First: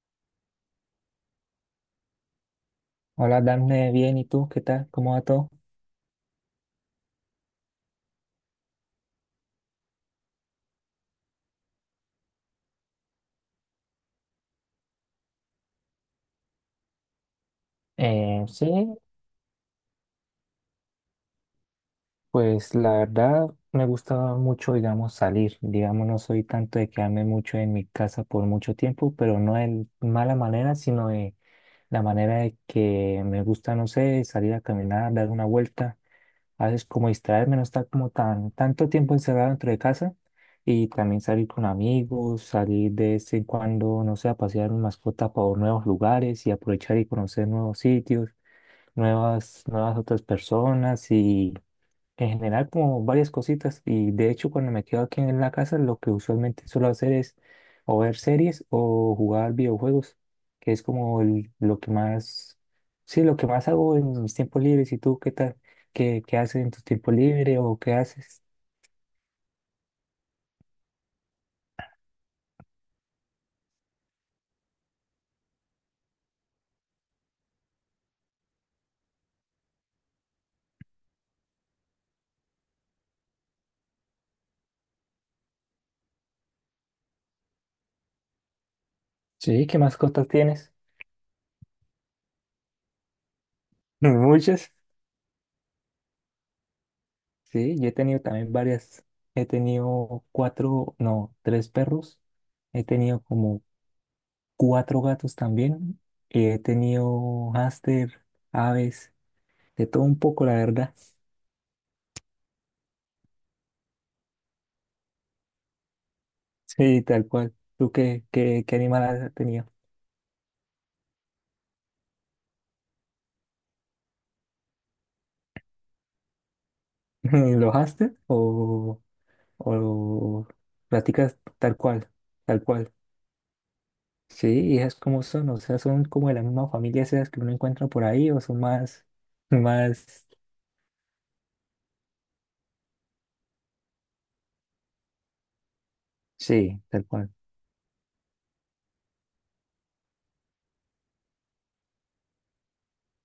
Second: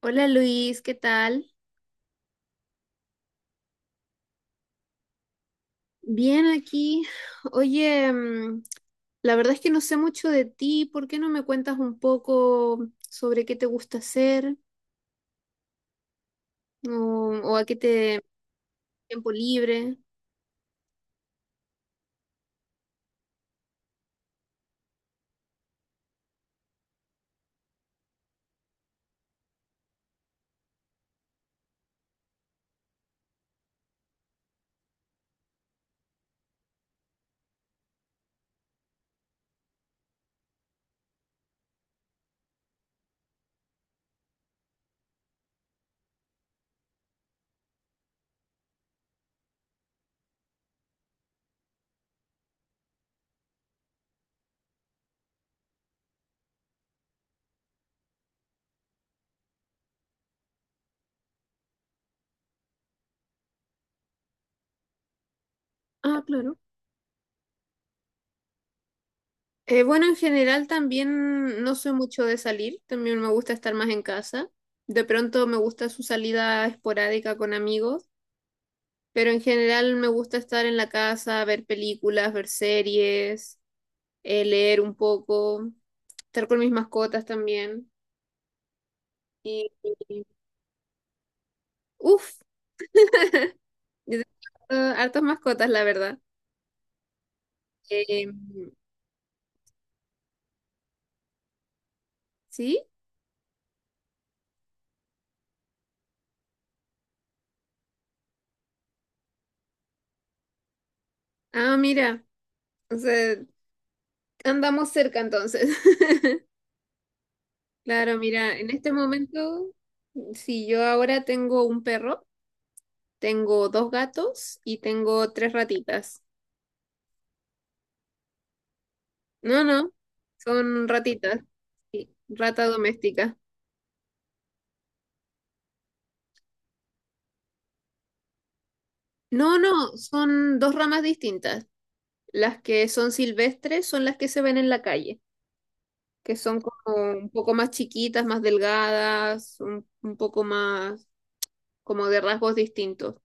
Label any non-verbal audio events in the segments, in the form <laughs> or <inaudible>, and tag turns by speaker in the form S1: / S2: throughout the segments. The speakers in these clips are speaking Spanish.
S1: Hola Luis, ¿qué tal?
S2: Hola, Dafne, bien, ¿y tú? ¿Qué tal? ¿Cómo va todo?
S1: Bien aquí. Oye, la verdad es que no sé mucho de ti. ¿Por qué no me cuentas un poco sobre qué te gusta hacer o, o a qué te
S2: Sí,
S1: tiempo libre?
S2: pues la verdad me gusta mucho, digamos, salir. Digamos, no soy tanto de quedarme mucho en mi casa por mucho tiempo, pero no en mala manera, sino de la manera de que me gusta, no sé, salir a caminar, dar una vuelta. A veces como distraerme, no estar como tanto tiempo encerrado dentro de casa. Y también salir con amigos, salir de vez en cuando, no sé, a pasear mi mascota por nuevos lugares y aprovechar y conocer nuevos sitios. Nuevas otras personas y en general como varias cositas. Y de hecho cuando me quedo aquí en la casa lo que usualmente suelo hacer es o ver series o jugar videojuegos, que es como lo que más, sí, lo que más hago en mis tiempos libres. ¿Y tú qué tal?
S1: Ah,
S2: ¿Qué
S1: claro.
S2: haces en tu tiempo libre o qué haces?
S1: Bueno, en general también no soy mucho de salir. También me gusta estar más en casa. De pronto me gusta su salida esporádica con amigos, pero en general me gusta estar en la casa, ver películas, ver series, leer un poco. Estar con mis mascotas también.
S2: Sí,
S1: Y,
S2: ¿qué más
S1: y-
S2: cosas tienes?
S1: uf,
S2: <laughs>
S1: <laughs> yo tengo
S2: Muchas.
S1: hartas mascotas, la verdad.
S2: Sí, yo he tenido
S1: Eh,
S2: también varias. He tenido cuatro, no, tres perros. He
S1: ¿Sí?
S2: tenido como cuatro gatos también. He tenido hámster, aves, de todo un poco, la verdad. <laughs>
S1: Ah, mira, o sea, andamos cerca entonces. <laughs>
S2: Sí, tal cual. ¿Tú
S1: Claro,
S2: qué,
S1: mira,
S2: qué,
S1: en
S2: qué
S1: este
S2: animal has tenido?
S1: momento, si yo ahora tengo un perro, tengo dos gatos y tengo tres ratitas.
S2: <laughs> ¿Los hámster o,
S1: No, no,
S2: o
S1: son
S2: practicas
S1: ratitas,
S2: tal cual?
S1: sí,
S2: Tal
S1: rata
S2: cual.
S1: doméstica.
S2: Sí, y esas como son, o sea, son como de la misma familia esas que uno encuentra por ahí o son más,
S1: No, no,
S2: más,
S1: son dos ramas distintas. Las que son silvestres son las que se ven en la calle. Que son
S2: sí,
S1: como
S2: tal cual.
S1: un poco más chiquitas, más delgadas, un poco más como de rasgos distintos.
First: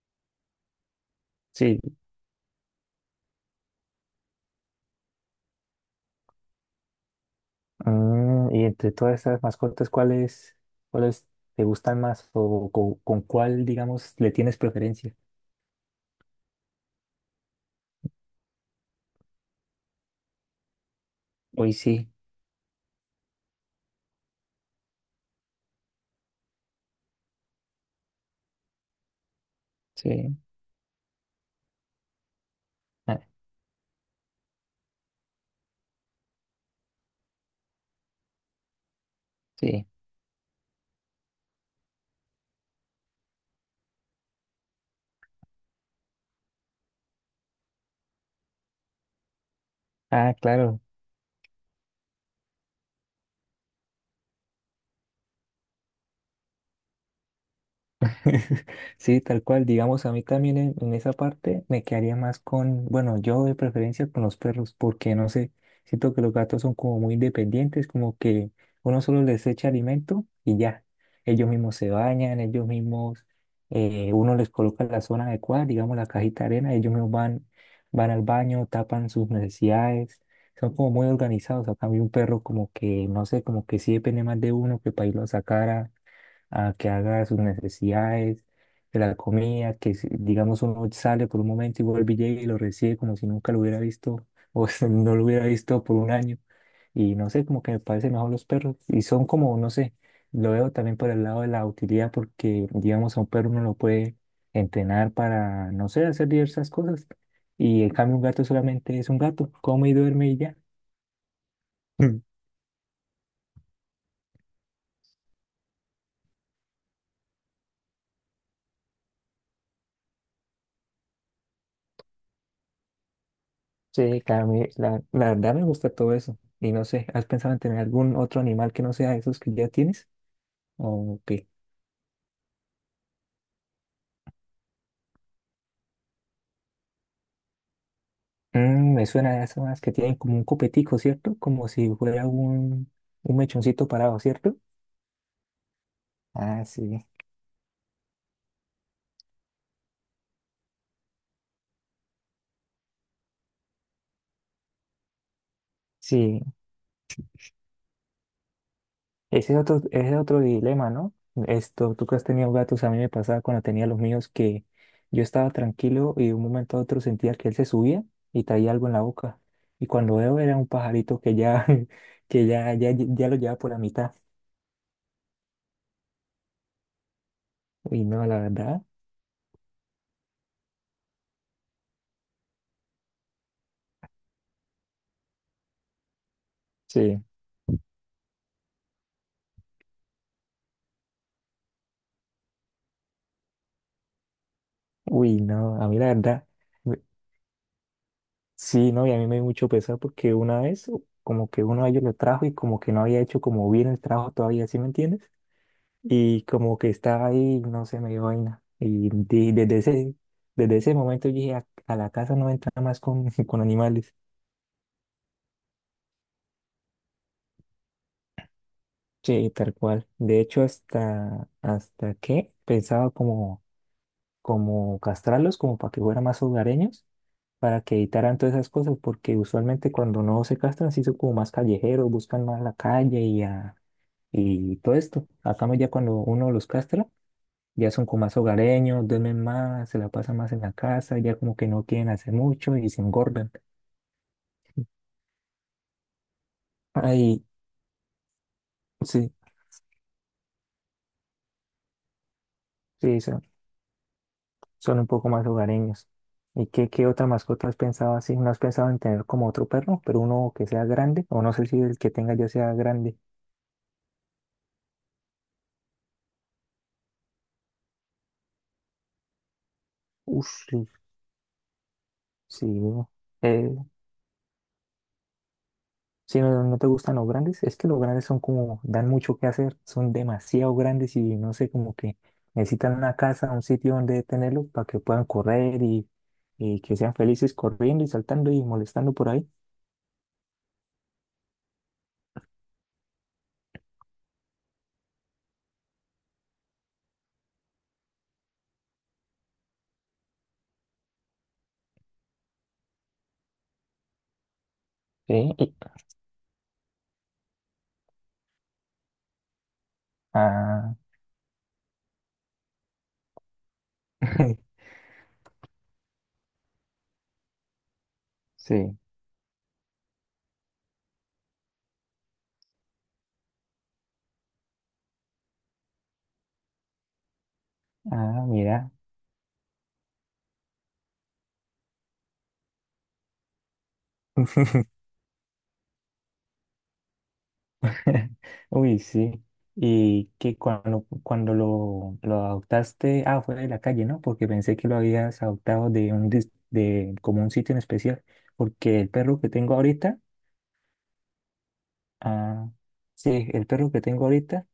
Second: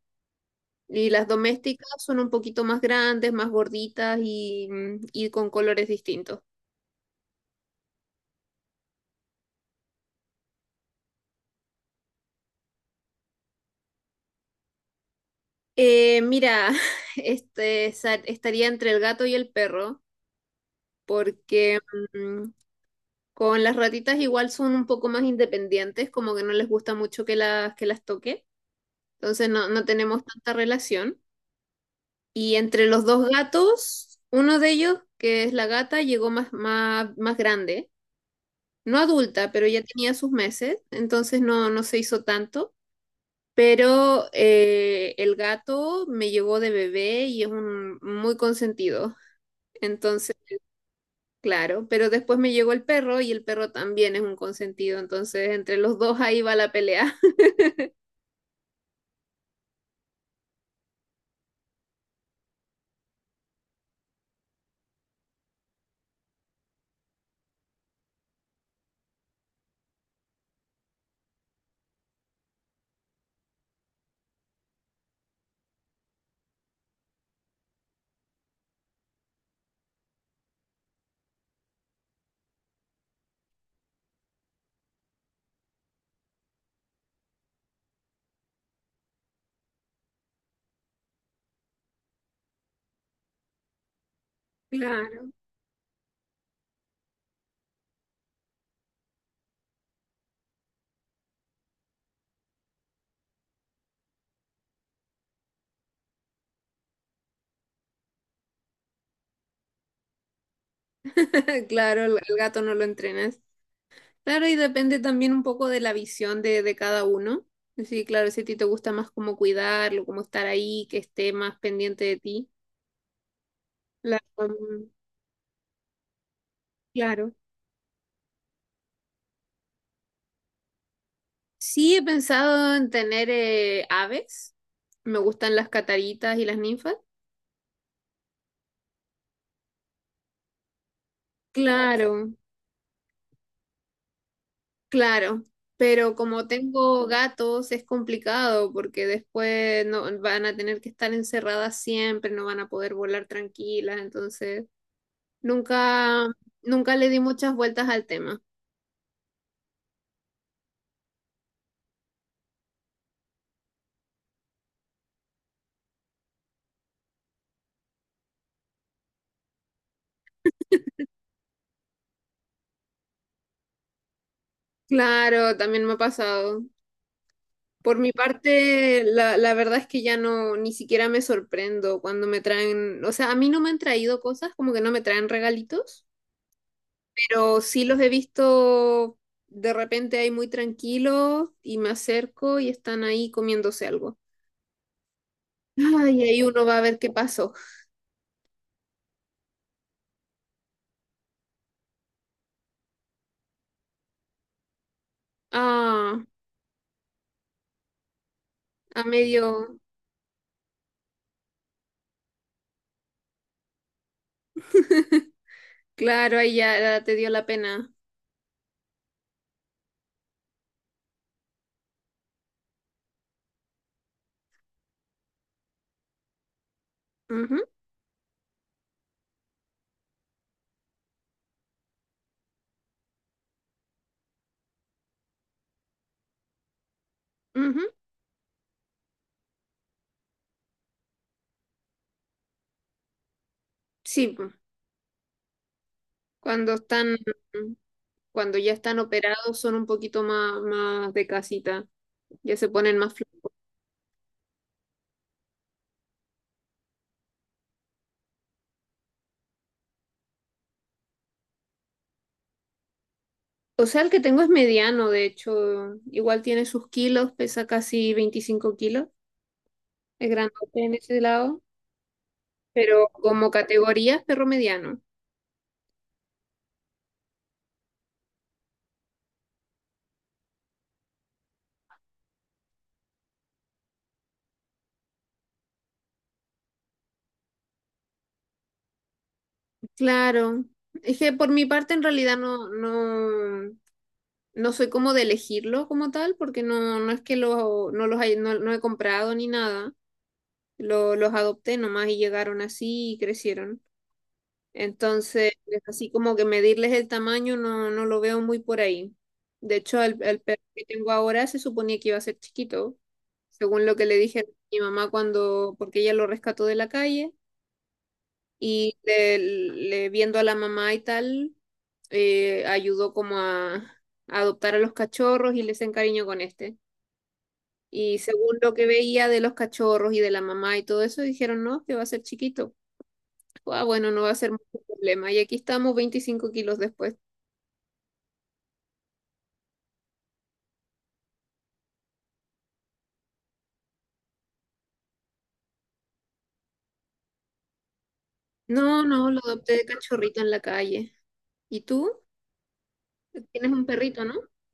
S1: Y las
S2: Sí.
S1: domésticas son un poquito más grandes, más gorditas y con colores distintos.
S2: Y entre todas esas mascotas, ¿cuáles te gustan más o con, cuál, digamos, le tienes preferencia?
S1: Mira, <laughs> estaría entre el gato y el perro,
S2: Hoy
S1: porque
S2: sí,
S1: mm, con las ratitas igual son un poco más independientes, como que no les gusta mucho que las toque, entonces no, no tenemos
S2: sí,
S1: tanta relación. Y entre los
S2: ah,
S1: dos gatos, uno de ellos, que es la gata, llegó más, más, más grande, no adulta, pero ya
S2: sí.
S1: tenía sus meses, entonces no, no se hizo tanto. Pero el gato me llegó de bebé y es un muy consentido.
S2: Ah,
S1: Entonces,
S2: claro.
S1: claro, pero después me llegó el perro y el perro también es un consentido. Entonces, entre los dos ahí va la pelea. <laughs>
S2: <laughs> Sí, tal cual, digamos, a mí también en esa parte me quedaría más con, bueno, yo de preferencia con los perros, porque no sé, siento que los gatos son como muy independientes, como que uno solo les echa alimento y ya, ellos mismos se bañan, ellos mismos, uno les coloca la zona adecuada, digamos, la cajita de arena, ellos mismos van al baño, tapan sus necesidades, son como muy organizados, a cambio un perro como que, no sé, como que sí depende más de uno que para irlo a sacar, a que haga sus necesidades, que la comida, que digamos uno sale por un momento y vuelve y llega y lo recibe como si nunca lo hubiera visto o <laughs> si no lo
S1: Claro,
S2: hubiera visto por un año. Y no sé, como que me parecen mejor los perros. Y son como, no sé, lo veo también por el lado de la utilidad porque, digamos, a un perro uno lo puede entrenar para, no sé, hacer diversas cosas. Y en cambio un gato solamente es un gato, come y duerme y ya.
S1: <laughs> claro, el
S2: <laughs>
S1: gato no lo entrenas. Claro, y depende también un poco de la visión de cada uno. Sí, claro, si a ti te gusta más cómo cuidarlo, cómo estar ahí, que esté más pendiente de ti.
S2: Sí,
S1: La-
S2: claro, me-
S1: um,
S2: la, la verdad me gusta todo eso. Y no sé, ¿has
S1: claro.
S2: pensado en tener algún otro animal que no sea esos que ya tienes? ¿O qué?
S1: Sí, he pensado en tener aves. Me gustan las cataritas y las ninfas.
S2: Me suena a esas más que tienen como un copetico, ¿cierto? Como si fuera
S1: Claro,
S2: un mechoncito parado, ¿cierto?
S1: claro. Pero como
S2: Ah, sí.
S1: tengo gatos, es complicado porque después no van a tener que estar encerradas siempre, no van a poder volar tranquilas, entonces. Nunca,
S2: Sí,
S1: nunca le di muchas vueltas al tema.
S2: ese es otro dilema, ¿no? Esto, tú que has tenido gatos, a mí me pasaba cuando tenía los míos que yo estaba tranquilo y de un momento a otro sentía que él se subía y traía algo en la boca. Y cuando veo era un pajarito que ya, <laughs> que ya lo llevaba por la mitad.
S1: Claro, también me ha pasado. Por
S2: Uy,
S1: mi
S2: no, la verdad.
S1: parte, la verdad es que ya no, ni siquiera me sorprendo cuando me traen, o sea, a mí no me han traído cosas, como que no me traen regalitos,
S2: Sí.
S1: pero sí los he visto de repente ahí muy tranquilos y me acerco y están ahí comiéndose algo.
S2: Uy, no, a mí la
S1: Ay, ahí
S2: verdad.
S1: uno va a
S2: me-
S1: ver qué pasó.
S2: Sí, no, y a mí me dio mucho pesar porque una vez como que uno de ellos lo trajo y como que no había hecho como bien el trabajo todavía, ¿sí me entiendes?
S1: Ah,
S2: Y como que estaba ahí, no sé, me dio vaina.
S1: a
S2: Y,
S1: medio,
S2: desde ese momento yo dije, a la casa no entra más con, <laughs> con animales.
S1: claro, ahí ya te dio la pena.
S2: Sí, tal cual. De hecho, hasta que pensaba como castrarlos, como para que fueran más hogareños,
S1: Ujú,
S2: para que evitaran todas esas cosas, porque usualmente cuando no se castran, sí son como más callejeros, buscan más la calle y, y todo esto. Acá ya cuando uno los castra,
S1: ujú.
S2: ya son como más hogareños, duermen más, se la pasan más en la casa, ya como que no quieren hacer mucho y se engordan.
S1: Sí, Cuando están,
S2: Ahí
S1: cuando ya están
S2: sí,
S1: operados, son un poquito más, más de casita, ya se ponen más
S2: sí, sí, son,
S1: flacos.
S2: son un poco más hogareños. ¿Y qué otra mascota has pensado así? ¿No has pensado en tener como otro perro, pero uno que sea grande? O no sé si el que tenga ya sea grande.
S1: O sea, el que tengo es mediano, de hecho, igual tiene sus kilos, pesa casi 25 kilos, es
S2: Uf,
S1: grandote
S2: sí,
S1: en ese lado,
S2: sí.
S1: pero como
S2: eh,
S1: categoría es perro mediano.
S2: Si no, no te gustan los grandes, es que los grandes son como, dan mucho que hacer, son demasiado grandes y no sé, como que necesitan una casa, un sitio donde tenerlo para que puedan correr y que sean felices corriendo y saltando y molestando por ahí.
S1: Claro, es que por mi parte en realidad no, no, no soy como de elegirlo como tal, porque no, no es que lo, no no, no he comprado ni nada, los adopté nomás y llegaron así y crecieron. Entonces,
S2: Sí,
S1: así como que medirles el tamaño no, no lo veo muy por ahí. De hecho, el perro que
S2: ah,
S1: tengo ahora se suponía que iba a ser chiquito, según lo que le dije a mi
S2: <laughs>
S1: mamá cuando, porque ella lo rescató de la calle
S2: sí,
S1: y viendo a la mamá y tal, ayudó como a adoptar a los cachorros y les encariñó con este. Y
S2: ah,
S1: según lo que
S2: mira.
S1: veía de los cachorros y de la mamá y todo eso, dijeron, no, que va a ser chiquito. Ah, bueno, no va a ser mucho problema. Y aquí estamos 25 kilos después.
S2: <laughs> Uy, sí. Y que cuando lo adoptaste, ah, fue de la calle, ¿no? Porque pensé que lo habías adoptado de un de como un sitio en especial. Porque
S1: No,
S2: el
S1: no, lo
S2: perro que
S1: adopté
S2: tengo
S1: de
S2: ahorita.
S1: cachorrito en la calle. ¿Y tú?
S2: Ah, sí, el
S1: Tienes un
S2: perro que
S1: perrito,
S2: tengo
S1: ¿no?
S2: ahorita,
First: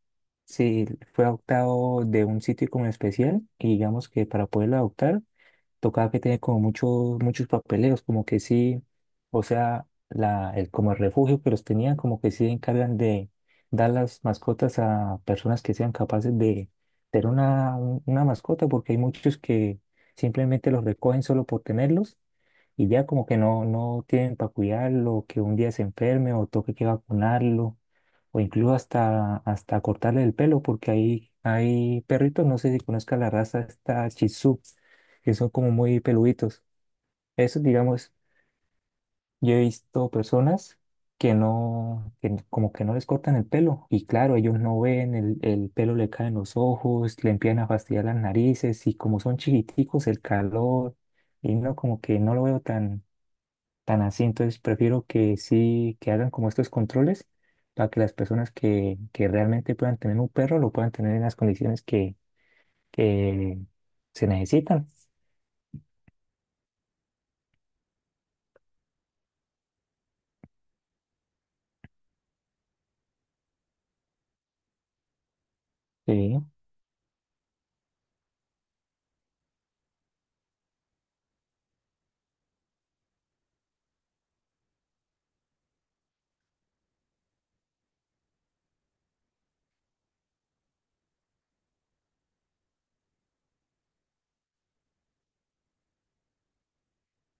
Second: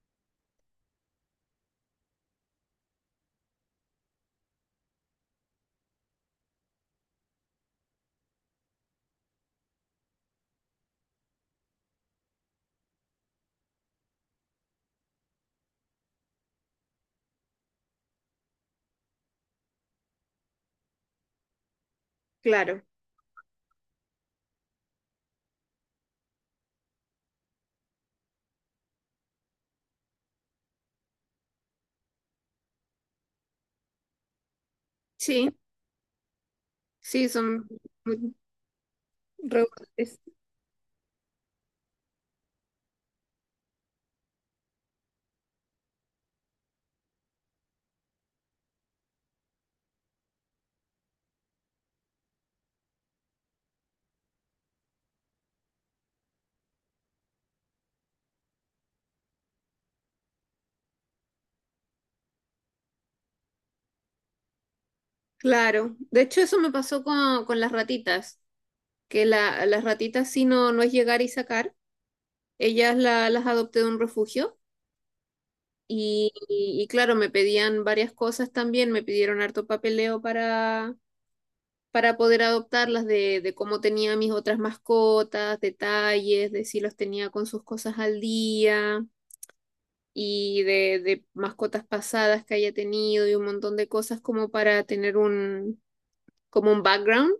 S2: sí, fue adoptado de un sitio como especial y digamos que para poderlo adoptar tocaba que tenía como muchos papeleos, como que sí, o sea, la, el, como el refugio que los tenían, como que sí encargan de dar las mascotas a personas que sean capaces de tener una, una mascota, porque hay muchos que simplemente los recogen solo por tenerlos
S1: Claro,
S2: y ya como que no tienen para cuidarlo, que un día se enferme o toque que vacunarlo o incluso hasta cortarle el pelo, porque hay perritos, no sé si conozca la raza, esta Shih Tzu, que son
S1: sí,
S2: como muy peluditos.
S1: sí,
S2: Esos,
S1: son
S2: digamos,
S1: muy
S2: yo he visto
S1: rebotes.
S2: personas que no, como que no les cortan el pelo, y claro, ellos no ven, el pelo le cae en los ojos, le empiezan a fastidiar las narices, y como son chiquiticos, el calor, y no, como que no lo veo tan así. Entonces prefiero que sí, que hagan como estos controles para que las personas que realmente puedan tener un perro lo puedan tener en las condiciones que se necesitan.
S1: Claro, de hecho eso me pasó con, las ratitas, que las ratitas sí no, no es llegar y sacar, ellas las adopté de un refugio y,
S2: Sí,
S1: y, y claro, me pedían varias cosas también, me pidieron harto papeleo para poder adoptarlas, de cómo tenía mis otras mascotas, detalles, de si los tenía con sus cosas al día. Y de mascotas pasadas que haya tenido y un montón de cosas como para tener un, como un background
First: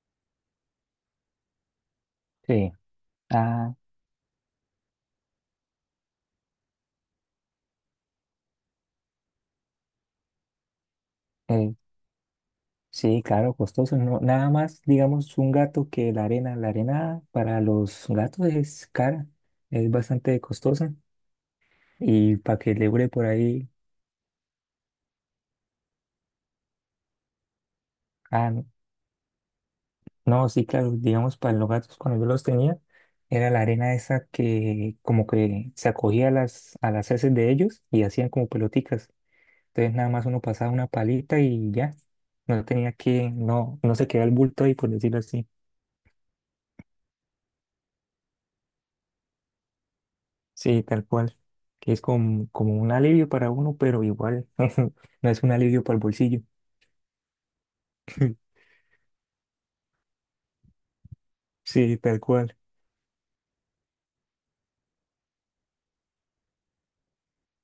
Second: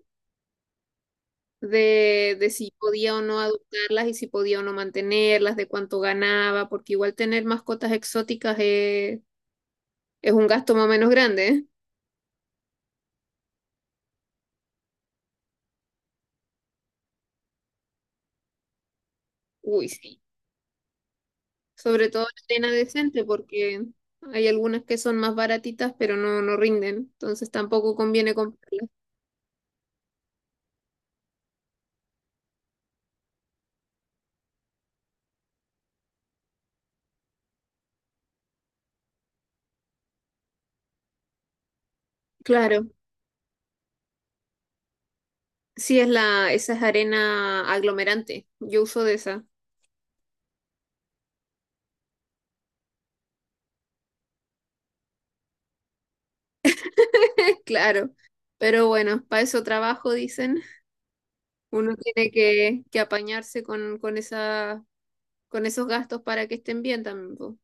S1: de si
S2: sí.
S1: podía o no
S2: Ah,
S1: adoptarlas y si podía o no mantenerlas, de cuánto ganaba, porque igual tener mascotas exóticas es un gasto más o menos grande, ¿eh?
S2: eh, sí, claro, costoso. No, nada más, digamos, un gato que la arena. La arena para los gatos es cara,
S1: Uy,
S2: es
S1: sí.
S2: bastante costosa.
S1: Sobre todo
S2: Y para
S1: arena
S2: que le dure
S1: decente,
S2: por ahí.
S1: porque hay algunas que son más baratitas, pero no, no rinden, entonces tampoco conviene
S2: Ah, no,
S1: comprarlas.
S2: no, sí, claro, digamos, para los gatos cuando yo los tenía, era la arena esa que como que se acogía a las heces de ellos y hacían como peloticas. Entonces nada más uno pasaba una palita y ya, no
S1: Claro.
S2: tenía que, no se quedaba el bulto ahí, por decirlo así.
S1: Sí, esa es arena aglomerante. Yo uso de esa.
S2: Sí, tal cual, que es como un alivio para uno, pero igual <laughs> no es un alivio para el bolsillo.
S1: <laughs> Claro,
S2: <laughs>
S1: pero bueno, para eso trabajo, dicen. Uno
S2: Sí, tal
S1: tiene
S2: cual,
S1: que apañarse con esos gastos para que estén bien también. Po.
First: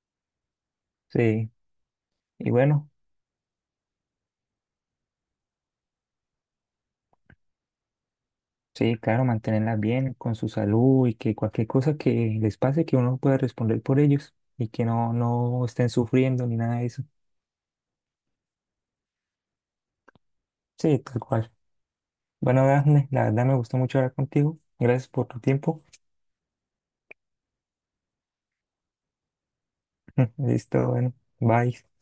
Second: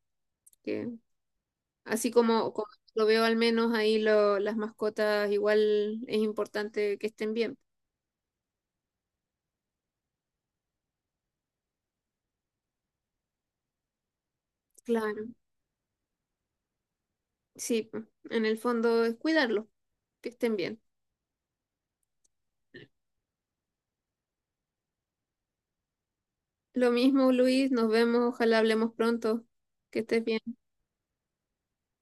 S1: Que,
S2: sí.
S1: así
S2: Y
S1: como
S2: bueno.
S1: lo veo al menos ahí las mascotas, igual es importante que estén bien.
S2: Sí, claro, mantenerlas bien con su salud y que cualquier cosa que les pase, que uno pueda responder por ellos y que no,
S1: Claro,
S2: no estén sufriendo ni nada de eso.
S1: sí, po. En el fondo es cuidarlos, que estén bien.
S2: Sí, tal cual. Bueno, Dafne, la verdad me gustó mucho hablar contigo. Gracias por tu tiempo.
S1: Lo mismo, Luis, nos vemos, ojalá hablemos pronto, que estés
S2: <laughs>
S1: bien.
S2: Listo, bueno, bye.